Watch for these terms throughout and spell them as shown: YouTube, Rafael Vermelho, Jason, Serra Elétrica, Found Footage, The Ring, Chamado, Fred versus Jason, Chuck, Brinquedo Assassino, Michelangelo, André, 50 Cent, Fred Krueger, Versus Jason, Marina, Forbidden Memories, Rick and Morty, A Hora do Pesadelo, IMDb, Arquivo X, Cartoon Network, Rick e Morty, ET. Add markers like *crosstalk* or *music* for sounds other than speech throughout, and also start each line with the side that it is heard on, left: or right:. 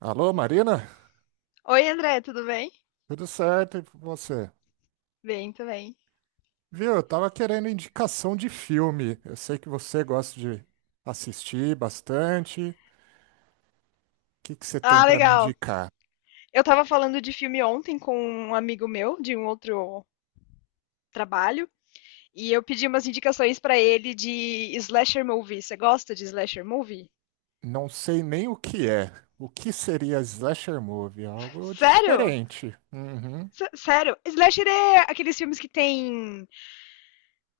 right: Alô, Marina?
left: Oi, André, tudo bem?
right: Tudo certo e você?
left: Bem, também.
right: Viu, eu tava querendo indicação de filme. Eu sei que você gosta de assistir bastante. O que você tem
left: Ah,
right: pra me
left: legal.
right: indicar?
left: Eu tava falando de filme ontem com um amigo meu de um outro trabalho e eu pedi umas indicações pra ele de slasher movie. Você gosta de slasher movie?
right: Não sei nem o que é. O que seria slasher movie? Algo
left: Sério?
right: diferente. Uhum.
left: Sério? Slasher é aqueles filmes que tem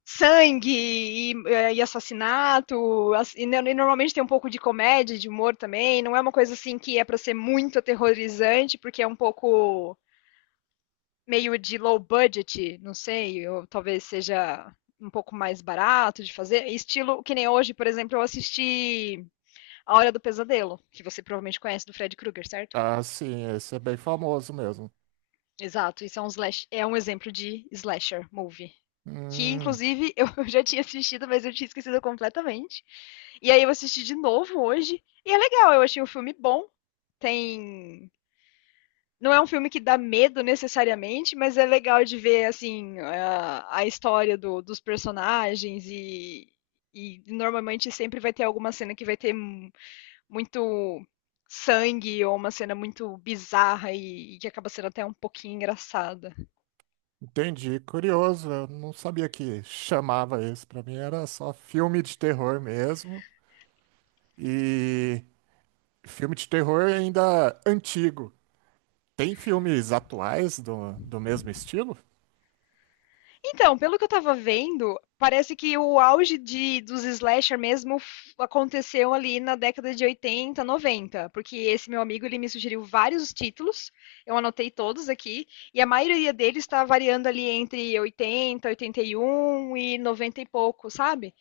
left: sangue e assassinato, ass- e, no- e normalmente tem um pouco de comédia, de humor também. Não é uma coisa assim que é pra ser muito aterrorizante, porque é um pouco meio de low budget, não sei, ou talvez seja um pouco mais barato de fazer. Estilo que nem hoje, por exemplo, eu assisti A Hora do Pesadelo, que você provavelmente conhece do Fred Krueger, certo?
right: Ah, sim, esse é bem famoso mesmo.
left: Exato, isso é um exemplo de slasher movie. Que,
right: Hum,
left: inclusive, eu *laughs* já tinha assistido, mas eu tinha esquecido completamente. E aí eu assisti de novo hoje. E é legal, eu achei o filme bom. Tem Não é um filme que dá medo necessariamente, mas é legal de ver assim a história dos personagens e normalmente sempre vai ter alguma cena que vai ter muito sangue ou uma cena muito bizarra e que acaba sendo até um pouquinho engraçada.
right: entendi. Curioso, eu não sabia que chamava isso. Pra mim era só filme de terror mesmo. E filme de terror ainda antigo. Tem filmes atuais do mesmo estilo?
left: Então, pelo que eu tava vendo, parece que o auge dos slasher mesmo aconteceu ali na década de 80, 90, porque esse meu amigo ele me sugeriu vários títulos, eu anotei todos aqui, e a maioria deles está variando ali entre 80, 81 e 90 e noventa e pouco, sabe?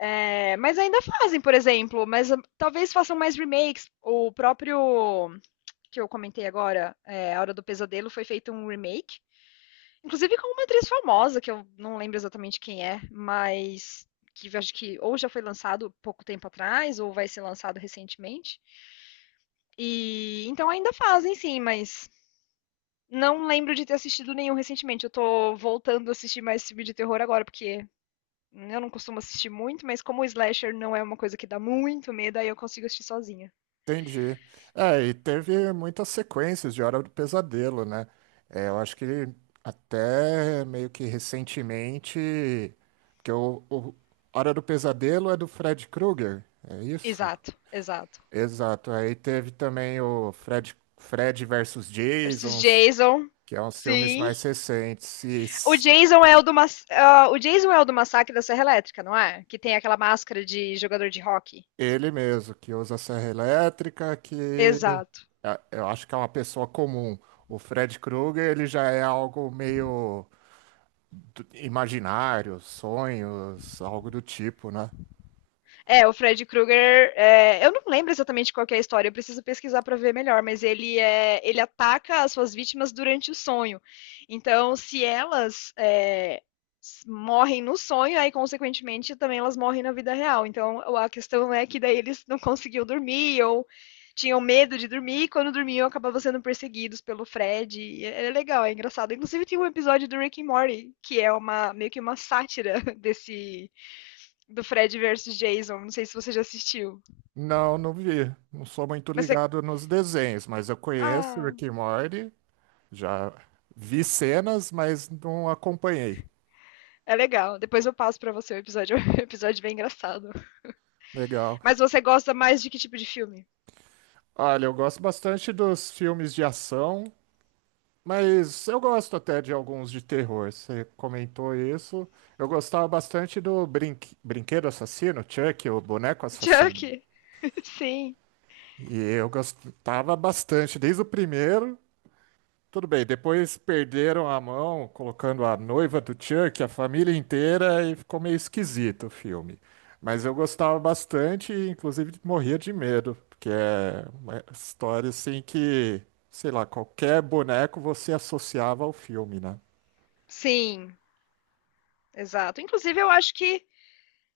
left: É, mas ainda fazem, por exemplo, mas talvez façam mais remakes. O próprio que eu comentei agora, A Hora do Pesadelo, foi feito um remake. Inclusive com uma atriz famosa, que eu não lembro exatamente quem é, mas que eu acho que ou já foi lançado pouco tempo atrás, ou vai ser lançado recentemente. E então ainda fazem, sim, mas não lembro de ter assistido nenhum recentemente. Eu tô voltando a assistir mais filme de terror agora, porque eu não costumo assistir muito, mas como o slasher não é uma coisa que dá muito medo, aí eu consigo assistir sozinha.
right: Entendi. É, e teve muitas sequências de Hora do Pesadelo, né? É, eu acho que até meio que recentemente, porque o Hora do Pesadelo é do Fred Krueger, é isso?
left: Exato, exato.
right: Exato. Aí teve também o Fred versus
left: Versus
right: Jason,
left: Jason,
right: que é uns filmes
left: sim.
right: mais recentes. E
left: O Jason é o do massacre da Serra Elétrica, não é? Que tem aquela máscara de jogador de rock.
right: ele mesmo, que usa serra elétrica, que
left: Exato.
right: eu acho que é uma pessoa comum. O Fred Krueger, ele já é algo meio imaginário, sonhos, algo do tipo, né?
left: É, o Fred Krueger, eu não lembro exatamente qual que é a história, eu preciso pesquisar para ver melhor, mas ele ataca as suas vítimas durante o sonho. Então, se elas morrem no sonho, aí consequentemente também elas morrem na vida real. Então, a questão é que daí eles não conseguiam dormir ou tinham medo de dormir e quando dormiam acabavam sendo perseguidos pelo Fred. É legal, é engraçado. Inclusive tem um episódio do Rick and Morty que é uma meio que uma sátira *laughs* desse do Fred versus Jason. Não sei se você já assistiu.
right: Não, não vi. Não sou muito
left: Mas é.
right: ligado nos desenhos, mas eu conheço
left: Ah,
right: Rick e Morty, já vi cenas, mas não acompanhei.
left: é legal. Depois eu passo pra você o episódio. *laughs* É um episódio bem engraçado.
right: Legal.
left: Mas você gosta mais de que tipo de filme?
right: Olha, eu gosto bastante dos filmes de ação. Mas eu gosto até de alguns de terror. Você comentou isso. Eu gostava bastante do Brinquedo Assassino, Chuck, o Boneco
left: *laughs* Chuck.
right: Assassino.
left: Sim.
right: E eu gostava bastante, desde o primeiro. Tudo bem, depois perderam a mão, colocando a noiva do Chuck, a família inteira, e ficou meio esquisito o filme. Mas eu gostava bastante e, inclusive, morria de medo, porque é uma história assim que, sei lá, qualquer boneco você associava ao filme, né?
left: Sim, exato. Inclusive, eu acho que.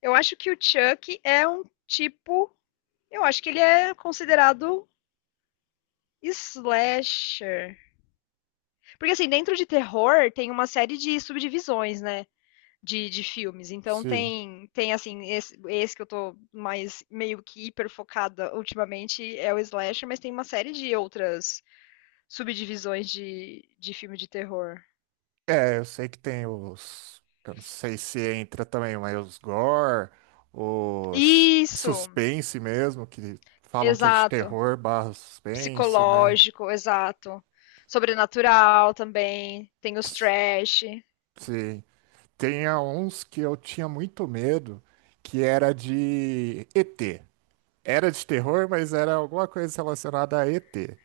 left: Eu acho que o Chuck é um tipo. Eu acho que ele é considerado slasher. Porque assim, dentro de terror tem uma série de subdivisões, né? de filmes. Então
right: Sim.
left: tem assim, esse que eu tô mais meio que hiper focada ultimamente é o slasher, mas tem uma série de outras subdivisões de filme de terror.
right: É, eu sei que tem os. Eu não sei se entra também, mas os gore, os
left: Isso,
right: suspense mesmo, que falam que é de
left: exato.
right: terror barra suspense, né?
left: Psicológico, exato. Sobrenatural também, tem os trash,
right: Sim. Tem uns que eu tinha muito medo, que era de ET. Era de terror, mas era alguma coisa relacionada a ET.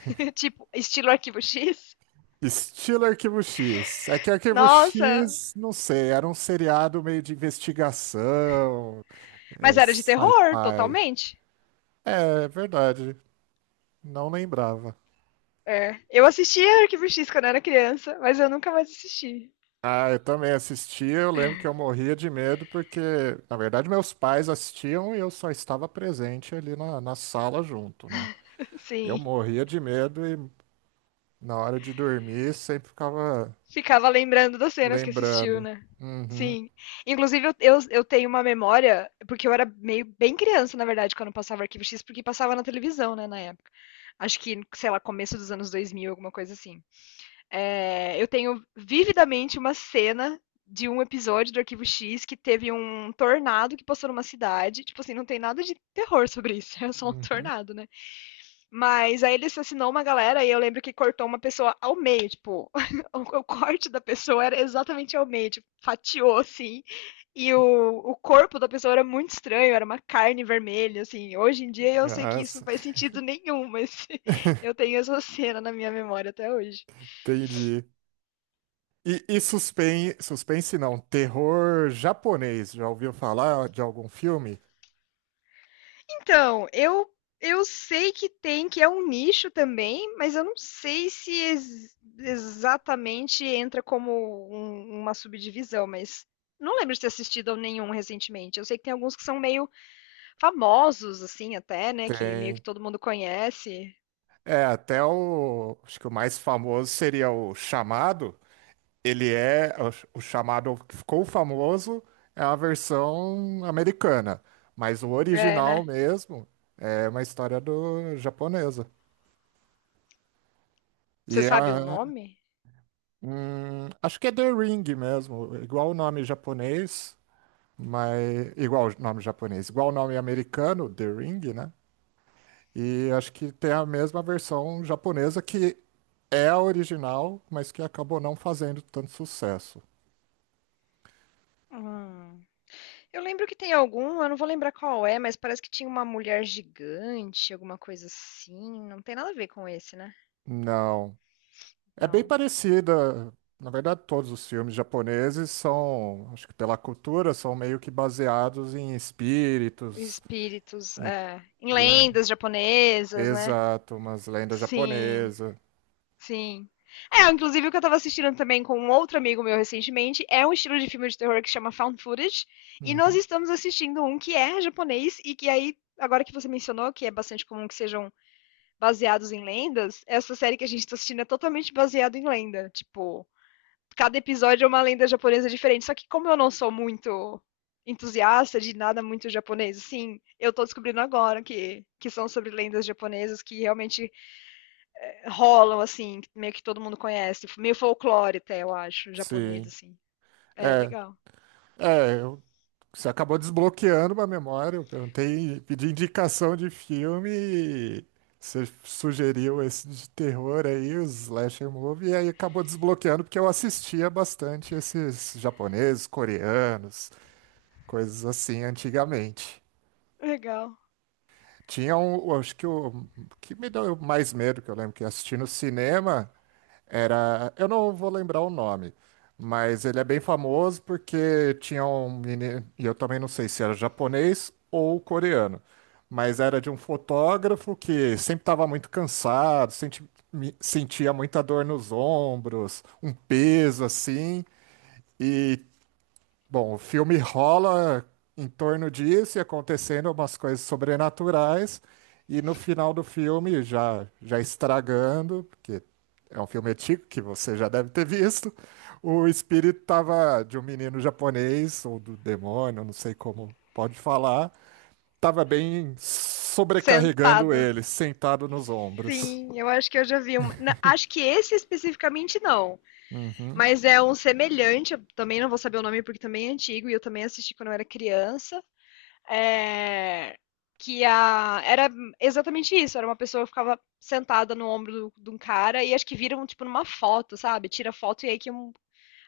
left: *laughs* tipo, estilo Arquivo X.
right: Estilo Arquivo X. É que Arquivo
left: Nossa,
right: X, não sei, era um seriado meio de investigação,
left: mas
right: é,
left: era de terror,
right: sci-fi.
left: totalmente.
right: É, é verdade. Não lembrava.
left: É, eu assistia Arquivo X quando eu era criança, mas eu nunca mais assisti.
right: Ah, eu também assistia. Eu lembro que eu morria de medo porque, na verdade, meus pais assistiam e eu só estava presente ali na sala junto, né?
left: *laughs*
right: Eu
left: Sim.
right: morria de medo e na hora de dormir sempre ficava
left: Ficava lembrando das cenas que assistiu,
right: lembrando.
left: né?
right: Uhum,
left: Sim. Inclusive, eu tenho uma memória, porque eu era meio bem criança, na verdade, quando passava Arquivo X, porque passava na televisão, né, na época. Acho que, sei lá, começo dos anos 2000 alguma coisa assim. É, eu tenho vividamente uma cena de um episódio do Arquivo X que teve um tornado que passou numa cidade. Tipo assim, não tem nada de terror sobre isso, *laughs* é só um
right: uhum.
left: tornado, né? Mas aí ele assassinou uma galera e eu lembro que cortou uma pessoa ao meio, tipo, *laughs* o corte da pessoa era exatamente ao meio, tipo, fatiou assim. E o corpo da pessoa era muito estranho, era uma carne vermelha, assim. Hoje em dia eu sei que isso não
right: Nossa.
left: faz sentido nenhum, mas *laughs* eu
right: *laughs*
left: tenho essa cena na minha memória até hoje.
right: Entendi. E suspense, suspense não, terror japonês. Já ouviu falar de algum filme?
left: Então, eu sei que tem, que é um nicho também, mas eu não sei se exatamente entra como uma subdivisão, mas não lembro de ter assistido a nenhum recentemente. Eu sei que tem alguns que são meio famosos, assim, até, né? Que meio que
right: Tem.
left: todo mundo conhece.
right: É, até o. Acho que o mais famoso seria o Chamado. Ele é. O Chamado que ficou famoso é a versão americana. Mas o
left: É,
right: original
left: né?
right: mesmo é uma história do japonesa. E
left: Você
right: é.
left: sabe o nome?
right: Hum, acho que é The Ring mesmo. Igual o nome japonês, mas. Igual o nome japonês. Igual o nome americano, The Ring, né? E acho que tem a mesma versão japonesa que é a original, mas que acabou não fazendo tanto sucesso.
left: Hum. Eu lembro que tem algum, eu não vou lembrar qual é, mas parece que tinha uma mulher gigante, alguma coisa assim. Não tem nada a ver com esse, né?
right: Não. É bem
left: Não.
right: parecida. Na verdade, todos os filmes japoneses são, acho que pela cultura, são meio que baseados em espíritos,
left: Espíritos
right: em-
left: em
right: em um-
left: lendas japonesas, né?
right: exato, umas lendas
left: Sim,
right: japonesas.
left: sim. É, inclusive o que eu tava assistindo também com um outro amigo meu recentemente é um estilo de filme de terror que chama Found Footage. E nós
right: Uhum.
left: estamos assistindo um que é japonês e que aí, agora que você mencionou, que é bastante comum que sejam baseados em lendas, essa série que a gente tá assistindo é totalmente baseada em lenda. Tipo, cada episódio é uma lenda japonesa diferente. Só que como eu não sou muito entusiasta de nada muito japonês, assim, eu tô descobrindo agora que são sobre lendas japonesas que realmente rolam, assim, meio que todo mundo conhece. Meio folclore até, eu acho, japonês,
right: Sim.
left: assim. É,
right: É,
left: legal.
right: é, você acabou desbloqueando uma memória. Eu perguntei, pedi indicação de filme e você sugeriu esse de terror aí, o slasher movie, e aí acabou desbloqueando porque eu assistia bastante esses japoneses, coreanos, coisas assim antigamente.
left: Legal.
right: Tinha um, eu acho que o que me deu mais medo, que eu lembro que eu assisti no cinema, era, eu não vou lembrar o nome, mas ele é bem famoso porque tinha um menino, e eu também não sei se era japonês ou coreano, mas era de um fotógrafo que sempre estava muito cansado, sentia muita dor nos ombros, um peso assim, e bom, o filme rola em torno disso e acontecendo umas coisas sobrenaturais, e no final do filme, já, já estragando, porque é um filme antigo que você já deve ter visto, o espírito tava de um menino japonês, ou do demônio, não sei como pode falar, tava bem sobrecarregando
left: Sentado.
right: ele, sentado nos ombros.
left: Sim, eu acho que eu já vi um. Acho que esse especificamente não.
right: Uhum.
left: Mas é um semelhante. Eu também não vou saber o nome porque também é antigo e eu também assisti quando eu era criança. É, que era exatamente isso, era uma pessoa que ficava sentada no ombro de um cara e acho que viram, tipo, numa foto, sabe? Tira foto e aí que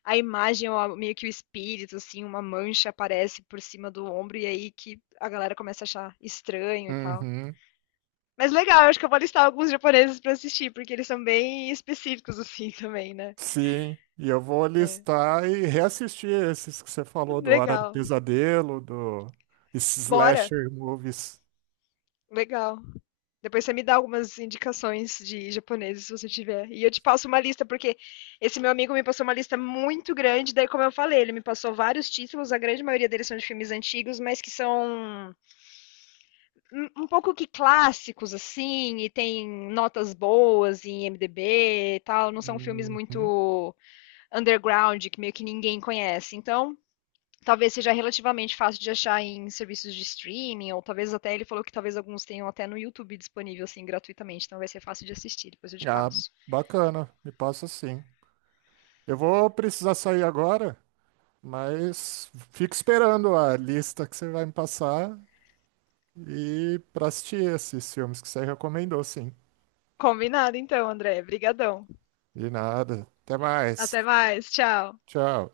left: a imagem, meio que o espírito, assim, uma mancha aparece por cima do ombro e aí que a galera começa a achar estranho e tal.
right: Uhum.
left: Mas legal, eu acho que eu vou listar alguns japoneses pra assistir, porque eles são bem específicos, *laughs* assim, também, né?
right: Sim, e eu vou listar e reassistir esses que você falou do Hora do
left: Legal.
right: Pesadelo, do esses
left: Bora!
right: slasher movies.
left: Legal. Depois você me dá algumas indicações de japoneses, se você tiver. E eu te passo uma lista, porque esse meu amigo me passou uma lista muito grande. Daí, como eu falei, ele me passou vários títulos. A grande maioria deles são de filmes antigos, mas que são um pouco que clássicos, assim. E tem notas boas em IMDb e tal. Não são filmes
right: Uhum.
left: muito underground, que meio que ninguém conhece. Então, talvez seja relativamente fácil de achar em serviços de streaming, ou talvez até ele falou que talvez alguns tenham até no YouTube disponível assim gratuitamente, então vai ser fácil de assistir, depois eu te
right: Ah,
left: passo.
right: bacana, me passa sim. Eu vou precisar sair agora, mas fico esperando a lista que você vai me passar e para assistir esses filmes que você recomendou, sim.
left: Combinado então, André. Obrigadão.
right: De nada. Até mais.
left: Até mais, tchau.
right: Tchau.